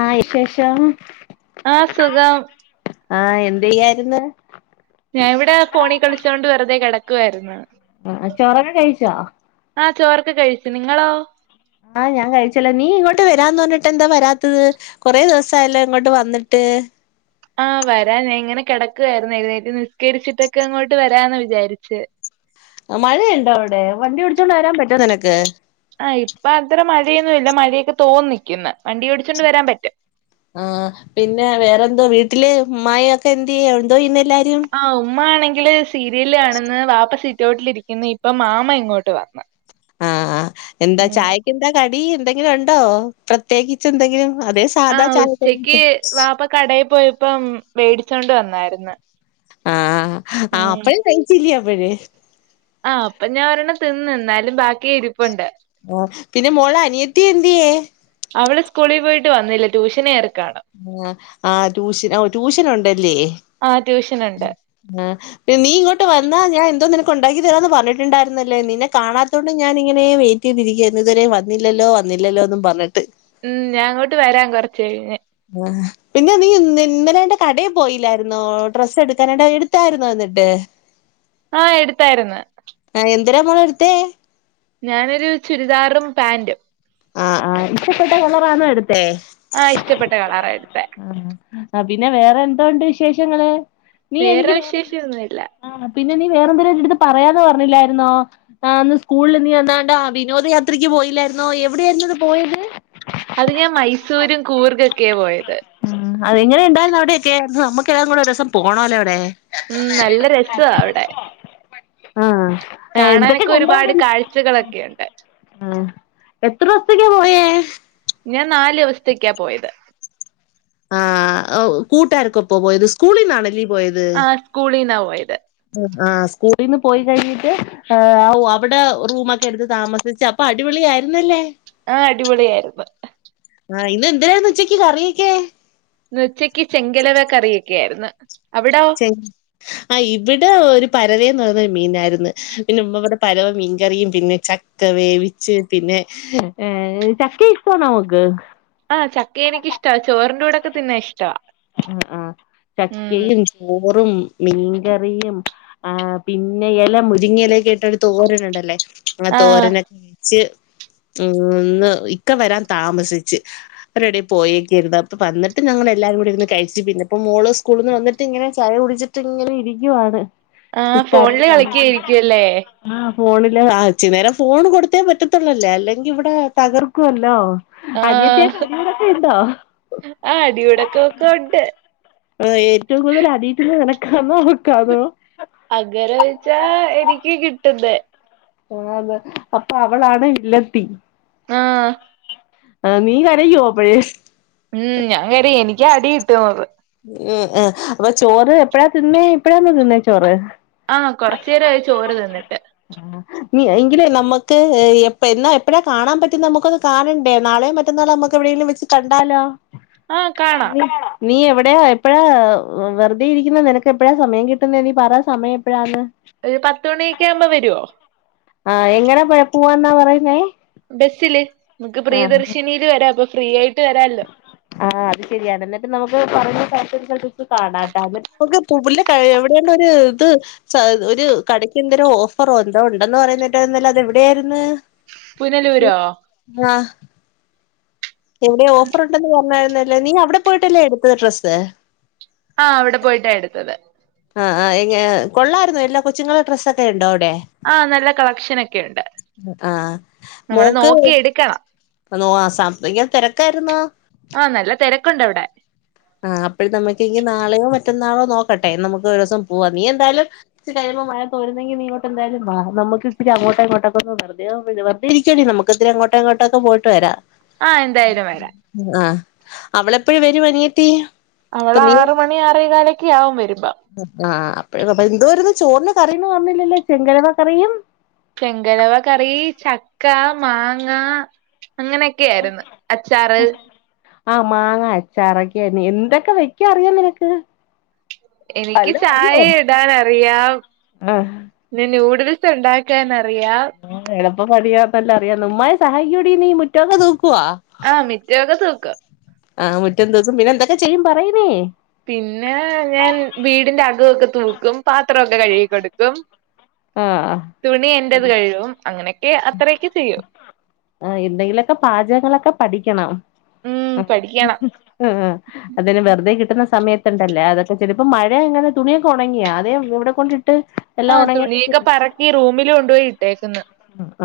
ആഹ് ഇശേഷം ആഹ് സുഖം ആഹ് എന്തെയ്യായ്ര്ന്ന്? ഞാ ഇവിടെ ഫോണി കളിച്ചോണ്ട് വെറുതെ കെടക്കുവായിരുന്നു. ആഹ് ചോറക്കെ കഴിച്ചോ? ആഹ് ചോറൊക്കെ കഴിച്ചു നിങ്ങളോ? ആഹ് ഞാൻ കഴിച്ചല്ലോ. നീ ഇങ്ങോട്ട് വരാന്ന് പർഞ്ഞിട്ട് എന്താ വരാത്തത്. കൊറേ ദിവസായല്ലോ ഇങ്ങോട്ട് വന്നിട്ട്. [unintelligible] ആഹ് വരാ ഞാ ഇങ്ങനെ കെടക്കുവായ്രുന്നേ. എഴുന്നേറ്റ് നിസ്കരിച്ചിട്ടൊക്കെ അങ്ങോട്ട് വരാന്ന് വിചാരിച്ച് മഴയുണ്ടോ അവിടെ വണ്ടി പിടിച്ചോണ്ട് വരാൻ പറ്റോ നിനക്ക്? ആഹ് ഇപ്പൊ അത്ര മഴയൊന്നുല്ല. മഴയൊക്കെ തോന്നിക്ക്ന്നെ ആഹ് പിന്നെ വേറെന്തോ വീട്ടില് മ്മായിഒക്കെന്തേ എന്തോയ്യ്ന്ന് ആഹ് ഉമ്മാണെ ങ്കില് സീരിയലാണ്ന്ന് വാപ്പ സീറ്റോട്ടിലിരിക്കുന്ന് ഇപ്പം മാമ ഇങ്ങോട്ട് വന്ന് ആ ആഹ് എന്താ ഉം ചായക്കെന്താ കടി എന്തെങ്കിലു ഉണ്ടോ പ്രത്യേകിച്ച് എന്തെങ്കിലും അതേ സാധാ ആഹ് ചായക്കടി ഉച്ചക്ക് വാപ്പ കടയിൽ പോയപ്പം മേടിച്ചോണ്ട് വന്നായിര്ന്ന് ആഹ് ആഹ് അപ്പഴേ കഴിച്ചില്ലേ അപ്പഴ് ആഹ് അപ്പൊ ഞാൻ ഒരെണ്ണം തിന്ന് ന്നാലും ബാക്കി ഇരിപ്പുണ്ട് ഓ പിന്നെ മോള അനിയത്തി എന്ത്യേ അവള് സ്കൂളിൽ പോയിട്ട് വന്നില്ല ട്യൂഷനേർ ആഹ് ആഹ് ട്യൂഷൻ ഓ ട്യൂഷനുണ്ടല്ലേ ആഹ് ട്യൂഷനുണ്ട് ആ പിന്നെ നീ ഇങ്ങോട്ട് വന്നാ ഞാൻ എന്തോനിന ക്കുണ്ടാക്കി തരാന്ന് പറഞ്ഞിട്ടുണ്ടായിരുന്നല്ലോ നിന്നെ കാണതോണ്ട് ഞാന്ങ്ങനേ വെയിറ്റ് ചെയ്തിരിക്കായ്രുന്നു ഇതുവരെ വന്നില്ലല്ലോ വ ന്നില്ലല്ലോന്നും പർഞ്ഞിട്ട് ഉം ഞാങ്ങോട്ട് വരാ കൊർച്ച് കഴിഞ്ഞ് [unintelligible] പിന്നെ നീ ഇന്നലേറ്റെ കടേ പോയില്ലായിരുന്നോ ഡ്രസ് എടുക്കാനായിട്ട് എടുത്തായിരുന്നോ അത്‌ ന്ന്ട്ട് ആഹ് എടുത്തായിരുന്ന് [unintelligible] എടുത്തേ ഞാനൊരു ചുരിദാറും പാന്റും ആഹ് ആഹ് ഇഷ്ടപ്പെട്ട കളറാണോ എടു ത്തേ ആഹ് ഇഷ്ടപ്പെട്ട കളറാ എടുത്തെ ഉം. പിന്നെ വേറെ എന്തോണ്ട് വിശേഷങ്ങള് നീ വേറെ എനിക് വിശേഷൊന്നുല്ല [unintelligible] പിന്നെ നീ വേറെ എന്തേലും ഒ ഒരുരിടുത്ത് പറയാന്ന് പറഞ്ഞില്ലായിരുന്നോ ആന്ന് സ്കൂളിൽ നീ വന്നാണ്ട വിനോദയാത്രക്ക് പോയി ല്ലായിരുന്നോ എവിടായിരുന്നു അത്‌ പോയത് അത് ഞാൻ മൈസൂരും കൂർഗൊക്കെയാ പോയത് ഉം അത് എങ്ങനെ ഉണ്ടായിരുന്നു അവിടെയൊക്കെ നമ്മക്ക് എല്ലാവർക്കുംകൂടെ ഒരു ദിവസം പോണമല്ലോ അവിടെ ഉം നല്ല രസവാ അവിടെ ആഹ് എന്തൊക്കെ കാണാനൊക്കെ ഒരുപാട് കണ്ടായിരുന്നു കാഴ്ചകളൊക്കെയുണ്ട് ആഹ് എത്ര ദെവസത്തേക്കാ പോയേ ഞാൻ നാല് ദെവസത്തേക്കാ പോയത്. ആഹ് കൂട്ടുകാരക്കൊപ്പോവോ പോയത് സ്കൂളിന്നാണ്- ആഹ് സ്കൂളിനാ പൊയത്. ആഹ് സ്കൂളിന്ന് പോയികഴിഞ്ഞിട്ട് അവിടെ റൂമൊക്കെ എടുത്ത് താമസിച്ച് അപ്പൊ അടിപൊളി തരുന്നില്ലേ ആഹ് അടിപൊളിയായിരുന്നു. ആഹ് എന്താരായിരുന്നു ഉച്ചക്ക് കറിയക്കെ ഇന്ന് ഉച്ചക്ക് ചെങ്കലവ കറിയൊക്കെയായിരുന്നു. ചെ ആ ഇവിടെ ഒരു പരവേന്ന് പറയുന്ന ഒരുമീനായിയിരുന്നു പിന്നെ ഉമ്മ പറഞ്ഞു പരവ മീൻകറിയും പിന്നെ ചക്ക വേവിച്ച് പിന്നെ ഏ ചക്ക ഇഷ്ട്ടമാണൊ മോക്ക് ആഹ് ചക്ക എനിക്ക് ഇഷ്ട്ടാ ചോറിന്റെ കൂടൊക്കെ തിന്നാ ഇഷ്ട. ആഹ് ആഹ് ചക്കയും, ചോറും. മീൻകറിയും, ആ പിന്നെ എല മുരിങ്ങിയിലായൊക്കെയിട്ട ഒരു തോരനുണ്ടല്ലോ ആ ആഹ് തോരനോക്കെ വെച്ച് - ഇന്ന് ഇക്ക വരാൻ താമസിച്ച് അവര് എവിടെയോ പേയെക്ക് വായിരുന്നു അപ്പൊ വന്നിട്ട് ഞങ്ങളെ എല്ലാവരും ഇരുന്ന്- കഴിച്ചു പിന്നെ ഇപ്പ മോള് സ്കൂളിന്ന് വന്നിട്ട് ഇങ്ങനെ ചായ കുടിച്ചിട്ട് ഇങ്ങനെ ഇരിക്കുവാണ്. ആഹ് ഫോണില് [unintelligible] കളിക്കായിരിക്കുവല്ലേ ഫോണില് ആ ഇച്ചി നേരം ഫോൺ കൊടുത്തേ പറ്റത്തുള്ളല്ലേ, അല്ലെങ്കി ഇവിടെ തകർക്കുവല്ലോ. ആഹ് അനിയത്തിയായിട്ട് അടികൂടക്കം ഇണ്ടോ ആ അടിയുടക്കൊക്കെ ഉണ്ട് ആഹ് ഏറ്റവും കൂടുതൽ അടി കിട്ടുന്നത് നിനക്കാണോ അവക്കാന്നോ? അഗരൊഴിച്ചാ? എനിക്ക് കിട്ടുന്നെ. ആണ്. അപ്പൊ അവളാണ് വില്ലത്തി. ആഹ് അഹ് നീ കരയോ അപ്പെയേസ് ക്ക്യാ അടിയിട്ടു [unintelligible] അത്. ഉം ആഹ് അപ്പൊ ചോറ് എപ്പഴാ തിന്നേ? ഇപ്പഴാന്ന തിന്നെ ചോറ്. ആഹ്. കൊറച്ചേരായി ചോറ്തിന്നിട്ട്. എങ്കില് നമക്ക് എപ് എന്നാ എപ്പഴാകാണാൻ പറ്റ്ന്ന നമുക്കത് കാണെണ്ടേ നാളെ മറ്റന്നാള് ആമ്പ നമ്മുക്ക്എവിടെ എവിടെലും വെച്ച് കണ്ടാലോ? ആഹ് കാണാം നീ തേ [unintelligible] എപ്പഴാ വെറുതെ ഇരിക്കുന്ന നിനക്ക് എപ്പഴാ സമയം കിട്ടുന്ന നീ പറ സമയം എപ്പഴാന്ന് ഒരു പത്ത് മണിയെക്കെ ആവുമ്പോ വരോ? ആഹ്. എങ്ങനാ പോവാന്നാ പറയുന്നേ? ബെസ്സില്, നമക്ക് പ്രീ ആഹ് ദർശിനിയില് വരാം അപ്പൊ ഫ്രീ ആയിട്ട് വരാല്ലോ. ആഹ് അത് ശരിയാണ്. ഇന്നട്ട് നമുക്ക് പറഞ്ഞ സലത്ത്ച്ച് കാണാട്ട [unintelligible] എവിടെ ഒരു ഇത് ഒരുകടയ്ക്ക്എന്തരോഫറോ എന്തോ ഉണ്ടെന്ന് പറയുന്നിട്ടായിരുന്നല്ലോ. അത് എവിടെയായിര്ന്ന് പുനലൂരോ. എവിടെ ഓഫർ ഉണ്ടെന്ന് പറഞ്ഞായ്രുന്നല്ലേ. നീ അവിടെ പോയിട്ടല്ലേ എടുത്തത് ഡ്രസ്സ്? ആഹ്. അവിടെ പോയിട്ടാ എടുത്തത് ആഹ് അഹ്. എ കൊള്ളായിരുന്നു എല്ലാ കൊച്ചുങ്ങളെ ഡ്രസ്സൊക്കെ ഇണ്ടോ? എ, ആഹ് നല്ല കളക്ഷനൊക്കെ ഉണ്ട് ആഹ് നമ്മള് മോക്ക് നോക്കി എടുക്കണം നോ, സാമ്പത്തിക തെരക്കായിരുന്നോ? ആഹ് നല്ല തിരക്കുണ്ട് അവിടെ ആഹ്. അപ്പഴ് നമക്ക് ഈ നാളെയോ മറ്റെന്നാളോ നോക്ക ട്ടെ നമുക്ക്. ഒരോസംപോവാ നീഎന്തായാലും കൊച്ചികഴിയുമ്പം മഴതോരുന്നെങ്കി നീ ഇങ്ങോട്ട് എന്തായാലും വാ നമക്ക് ഇച്ചിരി അങ്ങോട്ട് അങ്ങോട്ടൊക്ക വെറുതെ [unintelligible] ഇരിക്കടിനമ്മുക്ക് ഇത്തിരി അങ്ങോട്ടും ഇങ്ങട്ടൊക്കെ പോയിട്ട് വരാം. ആഹ് എന്തായാലും വരാം ആഹ്. അവളെപ്പെഴ വെരും അനിയത്തി അവൾ ആറ മണി ആറേകാലൊക്കെ ആകും ആ് അപ്പഴ അപ്പ എന്ത വരുന്ന ചോറിന് കറീന്ന് പറഞ്ഞില്ലല്ലേ ചെങ്കരവ കറിയും ചെങ്കരവ കറി ചക്ക മാങ്ങ അങ്ങനെയൊക്കെയ ആയിരുന്നു അച്ചാറ് ആഹ് മാങ്ങ അച്ചാറൊക്കെ എന്തൊക്കെ വെക്ക അറിയാം നിനക്ക് എനിക്ക് വല്ലോം ചായ അറിയോ ഇടാൻറിയാം ആഹ് ന്നെ ന്യൂഡിൽസ് [unintelligible] ഉണ്ടാക്കൻറിയാ [unintelligible] അറിയാം നുമ്മായ സഹായികോഡീ നീ മുറ്റക്ക തൂക്ക് ആഹ് മിറ്റക്കെ തുക്കും ആഹ് മുറ്റന്ന ദിവസം പിന്നെ എന്തൊക്കെ ചെയ്യും പറയനേ പിന്നെ ഞാൻ വീടിന്റെ അകവുംക്കെ തൂക്കും പാത്രക്കെ കഴുകിക്കൊടുക്കും ആഹ് തുണി എന്റത് കഴും അങ്ങനെയൊക്കെ അത്രയൊക്കെ ചെയ്യും ആഹ് എന്തെങ്കിലൊക്കെ പാചകങ്ങളൊക്കെ പഠിക്കണം ഉം പഠിക്കണം ആഹ് ആഹ് അതന്നെ വെറുതെ കി [unintelligible] സമയത്ത്ണ്ടല്ലേ അതൊക്കെ ചില ഇപ്പോം മഴയ ഇങ്ങനെ തുണിയെ ഉണങ്ങിയാ അതെ ഇവിടെ കൊണ്ട് ആഹ് തുണിയൊക്കെ പറക്കി റൂമിൽ കൊണ്ടുപോയി ഇട്ടേക്കന്ന്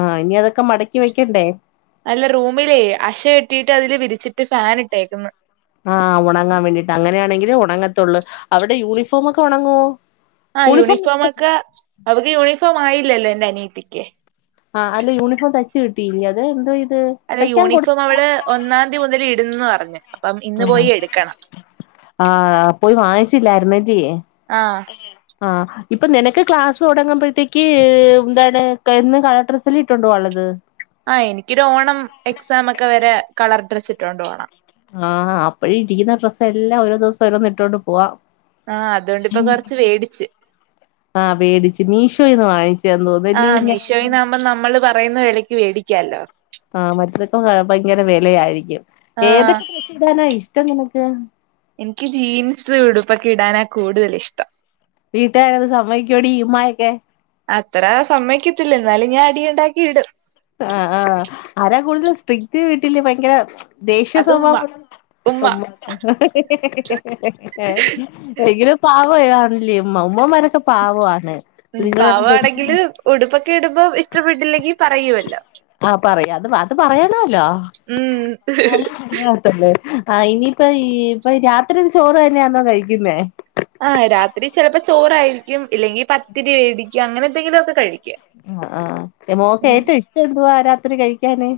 ആഹ് ഇനി അതൊക്കെ മടക്കി വെക്കണ്ടേ അല്ല റൂമിലേ അശ കേട്ടി [unintelligible] വിരിച്ചിട്ട് ഫാൻ ഇട്ടേക്കുന്നു ആഹ് ഉണങ്ങാൻ വേണ്ടിട്ട് അങ്ങനെയാണെങ്കിൽ ഉണങ്ങത്തുള്ളൂ അവടെ യൂണിഫോമ ഒക്കെ ഉണങ്ങുവോ ആഹ് യൂണിഫോം യൂണിഫോമ ഒക്കെ അവക്ക് യൂണിഫോം ആയില്ലല്ലോ എന്റെ അനിയത്തിക്ക് ആഹ് അല്ലെ യൂണിഫോം തച്ച് കിട്ടിയില്ല അതെ എന്ത അല്ലെ യൂണിഫോം അവള് ഒന്നാം തീയതി മുതൽ ഇടുന്നന്ന് പറഞ്ഞഞ് അപ്പം ഇന്ന് ആഹ് പോയി എടുക്കണം ആഹ് പോയി വാങ്ങിച്ചില്ലായിരുന്നല്ല്യേ ആ ആഹ് ഇപ്പൊ നിനക്ക് ക്ലാസ്സ് തുടങ്ങുമ്പോഴത്തേക്ക് എന്താണ് എന്ന് കള ഡ്രസ്സല്ല ഇട്ടുണ്ടോ പോവാള്ളത് അഹ് എനിക്കൊരു ഓണം എക്സാം ഒക്കെ വരെ കളർ ഡ്രസ്സ് ഇട്ടൊണ്ട് പോണം ആഹ് അപ്പൊ ഇട്ട്ക്കുന്ന ഡ്രസ്സ് എല്ലാം ഓരോ ദിവസം ഓരോന്നിട്ടോണ്ട് പോവാം. ആഹ് അതോണ്ട് ഇപ്പൊ കൊർച്ച് വേടിച്ച്. ആഹ് വേടിച്ച് മീഷോയിന്ന് വാങ്ങിച്ചയാന്ന് തോന്നുന്നല്ലേ ആഹ് പിന്നെ മീഷോയിന്നാമ്പോം നമ്മള് പറയുന്ന വിലക്ക് വേടി ക്കാല്ലോ. ആഹ് മറ്റതൊക്കെ ഭയങ്കര വെലയായിരിക്കും. ആ ഏതൊക്കെ ഡ്രസ്സ്‌ ഇടാനാ ഇഷ് ട്ടം നിനക്ക്? ഇൻക്ക് ജീൻസ് ഉടുപ്പൊക്ക ഇടാനാ കൂടുതല് ഇഷ്ടം. വീട്ടുകാരത് സമ്മതിക്കോടി ഉമ്മായൊക്കെ അത്ര സമ്മയ്ക്കത്തില്ല എന്നാലും ഞാൻ അടി ണ്ടാക്കി ഇടും. ആഹ് ആഹ് ആരാ കൂടുതലും സ്ട്രിക്റ്റ് വീട്ടില് ഭയങ്കര ദേഷ്യ അത് ഉമ്മ സ്വഭാവം ഉമ്മ എങ്കിലും പ [unintelligible] ഉമ്മമാരൊക്കെ പാവാണ്. പാവാണെങ്കില് ഉടുപ്പൊക്കെ ഇടുമ്പോ ഇഷ്ടപ്പെട്ടില്ലെങ്കി പറയുവല്ലോ. ആഹ് പറയും. അത് അത് പറയണല്ലോ ഉം [unintelligible] ആഹ് ഇനിയിപ്പം ഈ ഇപ്പൊ രാത്രി ചോറ് തന്നെയാന്നോ കഴിക്കുന്നേ? ആഹ് രാത്രി ചെലപ്പോ ചോറായിരിക്കും ഇല്ലെങ്കി പത്തിരി വേടിക്കും. അങ്ങനെ എന്തെങ്കിലൊക്കെ കഴിക്കും. ആഹ് ആഹ് മോക്ക് ഉം ഏറ്റവും ഇഷ്ടം എന്തുവാ രാത്രി കഴിക്കാന്?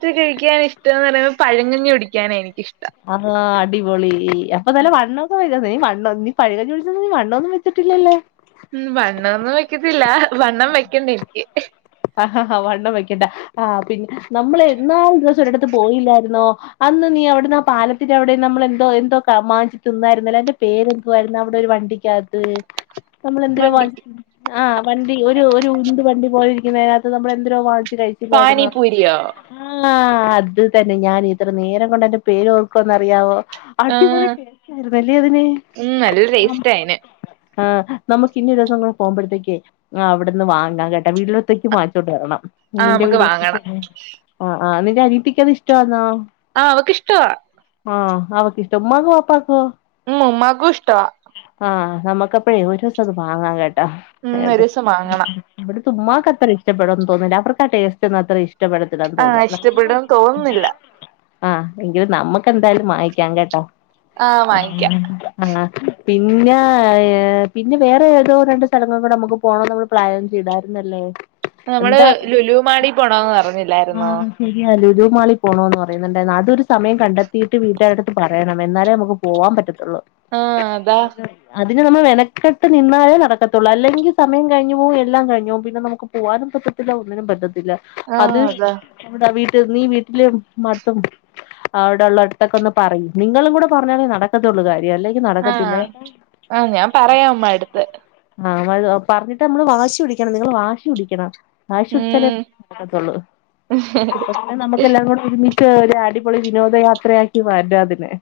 ത്രി കഴിക്കൻ ഇഷ്ടന്നറയുമ്പോ പഴങ്കഞ്ഞി കുടിക്കാനാ എനിക്കിഷ് അള്ളാ അടിപൊളി അപ്പൊ നല്ല വണ്ണൊക്കെ വെ നീ വണ്ണം നീ പഴങ്കഞ്ഞി കുടിച്ച നീ വണ്ണൊന്നും വെച്ച്ട്ടില്ലല്ലോ. ഉം വണ്ണൊന്നും വെക്കത്തില്ല വണ്ണം വെക്കണ്ട എൻക്ക്. ആഹ് വണ്ണം വെക്കണ്ട ആഹ് പിന്നെ നമ്മള് ഇന്നാളൊരൂസം ഒര് ടത്ത് പോയില്ലായിര്ന്നോ? അന്ന് നീ അവ്ടുന്ന് ആ പാലത്തിന്റെ അവിടെ നമ്മള എന്തോ എന്തോ മാങ്ങി തിന്നായിരുന്നല്ലോ അയ്ന്റെ പേരെന്തുവോ ആയിരുന്നു അവിടെ ഒരു വണ്ടി ണ്ടിക്കാത്ത് നമ്മൾ എന്തിനോ വ മണ്ടിക്ക് ആ വണ്ടി ഒരു ഒരു ഉണ്ട് വണ്ടി പോലെരിക്കുന്നതിനകത്ത് നമ്മൾ എന്തരോ വാ കഴിച്ചില്ലായിരുന്നോ? പാനിപൂരിയോ ആഹ് അത് തന്നെ ഞാൻ ഇത്ര നേരം കൊണ്ട് അതിന്റെ പേര് ഓർക്കുവാന്നറിയാവോ? അടിപൊളി ആഹ് ടേസ്റ്റായിരുന്നല്ലേ അതിന് ഉം നല്ല ടേസ്റ്റാ അയിന് ആഹ് നമ്മക്ക് ഇനി ഒര് ദിവസം കൂടെ പോകുമ്പഴ്ത്തേക്കെ അ അവിടുന്ന് വാങ്ങാം കേട്ടോ വീട്ടിലത്തേക്ക് വാങ്ങിച്ചോണ്ട് വരണം. ആഹ് നിന്റെ നമുക്ക് വാങ്ങണം [unintelligible] ആഹ് ആഹ് നിന്റെ അനിയത്തിക്കത് ഇഷ്ട്ടവാന്നോ ആഹ് അവക്കിഷ്ട്ടവാ ആഹ് അവക്കിഷ്ട്ടാ ഉമ്മാക്കും വാപ്പാക്കുവോ? ഉം ഉമ്മാക്കു ഇഷ്ട്ടവാ ആഹ് നമ്മക്കപ്പഴേ ഒരു ദിവസം അത് വാങ്ങാം കേട്ടോ ഉം ഒരൂസം വാങ്ങണം [unintelligible] ഇവിടത്തെ ഉമ്മാക്ക് ഇഷട്ടപ്പെടുവെന്ന് തോനുന്നില്ല അവർക്ക് ആ ടേസ്റ്റ് ഒന്നും അത്ര ഇഷ് ഇഷ്ടപ്പെടത്തില്ലാന്ന് ആഹ് തോനുന്നു ഇഷ്ടപ്പെടും തോന്നുന്നില്ല ആഹ് എങ്കിലും നമ്മക്ക് എന്തായാലും വാങ്ങിക്കാം കേട്ടോ ആഹ് വാങ്ങിക്കാം [unintelligible] ആഹ് പിന്നാ ഏഹ് പിന്നെ വേറെ ഏതോ രണ്ട് സ്ഥലങ്ങളും കൂടെ നമുക്ക് പോണോന്ന് നമ്മൾ പ്ലാൻ ചെയ്താരു ന്നല്ലേ നമ്മള് എന്തായാലും ലുലുമാളി പോണോന്ന് പറഞ്ഞില്ലായിരുന്നോ ആഹ് ശരിയാല്ലേ ഇത് മാളി പോണോന്ന് പറയുന്നുണ്ടായിരുന്നു അതൊരു സമയം കണ്ടെത്തീട്ട് വീട്ടുകാരെടുത്ത് പറയണം എന്നാലേ നമുക്ക് പോവാൻ പറ്റ ആഹ് അതാ പിന്നെ നമ്മള് മെനക്കെട്ട് നിന്നാലേ നടക്കത്തുള്ളൂ അല്ലെങ്കി സമയം കഴിഞ്ഞു പോവും എല്ലാം കഴിഞ്ഞു പോവും പിന്നെ നമുക്ക് പോ പോവാനും പറ്റത്തില്ല ഒന്നിനും പറ്റത്തില്ല ആഹ് അത് അതാ ഇവടെ വീ [unintelligible] ഈ വീട്ടില് മടുത്തും അവിടെള്ള അടുത്തൊക്കെ ഒന്ന് പറയ് നിങ്ങളും കൂടെ പറഞ്ഞാെലെ നടക്കത്തുള്ളൂ കാര്യം അല്ലെങ്കിൽ നടക്കത്തില്ല ആഹ് ആഹ് ഞാൻ പറയാ ഉമ്മാടെടുത്ത്. ആഹ് [unintelligible] പറഞ്ഞിട്ട് നമ്മള് വാശി പിടിക്കണം നിങ്ങള് വാശി പിടിക്കണം വാശി പിടിച്ചാലേ ഉം നടക്കത്തൊള്ളൂ [unintelligible] നമുക്ക് എല്ലാം കൂടെ ഒരുമിച്ച് [unintelligible] ഒരു അടിപൊളി വിനോദയാത്രയാക്കി മാറ്റാ അതിനെ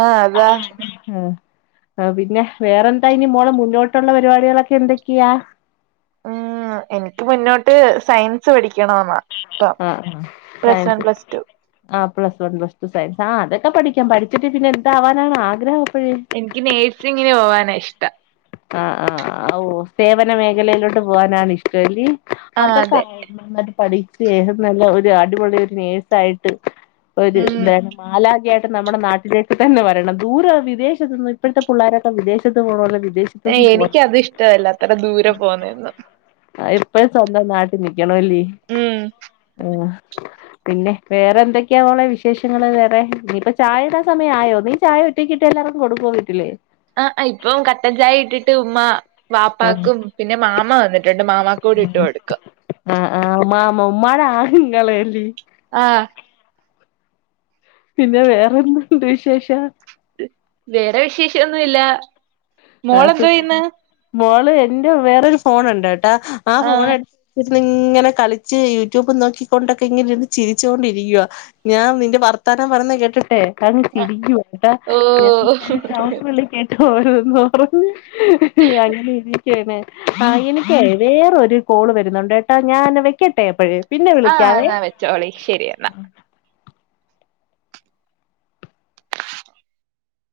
ആഹ് അതാ ആഹ് ആഹ് പിന്നെ വേറെന്താ ഇനി മോളെ മുന്നോട്ടുള്ള പരിപാടികളൊക്കെ എന്തൊക്കെയാ? ഉം എനിക്ക് മുന്നോട്ട് സയൻസ് പഠിക്കണോന്നാ ഇപ്പം ആഹ് ആ plus one science plus two ആ plus one plus two science ആ അതൊക്കെ പഠി ക്കാം പഠിച്ചിട്ട് പിന്നെ എന്താവാനാണ് ആഗ്രഹം അപ്പഴ് എനിക്ക് നേഴ്സിങ്ങിന് പോവാണാ ഇഷ്ടം ആഹ് ആഹ് ആ ഓ സേവന മേഖലയിലോട്ട് പോവാനാണ് ഇഷ്ട്ടൊങ്കി ആഹ് അതൊ അതെ [unintelligible] പഠിച്ച് നല്ല ഒരു അടിപൊളി ഒരു നേഴ്സായിട്ട് ഒരു ഉം ന്താണ് മാലാഖായിട്ട് ട്ട് നമ്മുടെ നാട്ടിലേക്ക് തന്നെ വരണം ദൂരേ വിദേശത്ത്ന്ന് ഇപ്പഴത്തെ പിള്ളോരൊക്കെ വിദേശത്ത് പോകാണ് വിദേശ ഇപ്പം പൂവ്വാ എനിക്കത് ഇഷ്ടവല്ല അത്ര ദൂരെ പോവുന്നതൊന്നും [unintelligible] സ്വന്തം നാട്ട് [unintelligible] ഉം ആഹ് പിന്നെ വേറെ എന്തൊക്കെയാ മോളെ വിശേഷങ്ങള് വേറെ നീയിപ്പ ചായയുടെ സമയം ആയോ നീ ചായ ഒറ്റ കിട്ടല്ല [unintelligible] കൊടുക്കോ വീട്ടില് ആഹ് ആ ഇപ്പം കട്ടൻചായ ഇട്ടിട്ട് ഉമ്മാ ആഹ് വാപ്പാക്കും പിന്നെ മാമ വന്നിട്ടുണ്ട് മാമാക്കും കൂടി ഇട്ടു കൊടുക്കും ആഹ് ആ ഉമ്മാമ ഉമ്മാടെ ആങ്ങളല്ലേ ആഹ് പിന്നെ വേറെന്ത്‌ണ്ട് വിശേഷം വേറെ വിശേശൊന്നു ഇല്ലാ ആഹ് സുഖാണ് മോള് എന്റെ വേറൊരു ഫോണുണ്ട് കേട്ടാ ആ ഫോണ് ആഹ് എടു ഇങ്ങനെ കളിച്ച് യൂട്യൂബ് നോക്കിക്കൊണ്ടൊക്കെ ഇങ്ങനെന്ന് ചിരിച്ചുകൊണ്ടിരിക്കുവാ ഞാൻ നിന്റെ ഭർ താരം പറന്ന് കേട്ടിട്ടെ കണ്ട് ആഹ് ചിരിക്കുവാ ഓ [unintelligible] കേട്ട് ഒരോന്ന് പറഞ്ഞ് അങ്ങനെ ഇരി ക്കാണ് പാ എനിക്ക് വേറൊരു കോള് വരുന്നുണ്ട്ട്ടോ ഞാന് വെക്കട്ടെ അപ്പഴേ പിന്നെ ആഹ് വിളിക്കാവേ എന്നാ വെച്ചോളി ശരി എന്നാ ഉം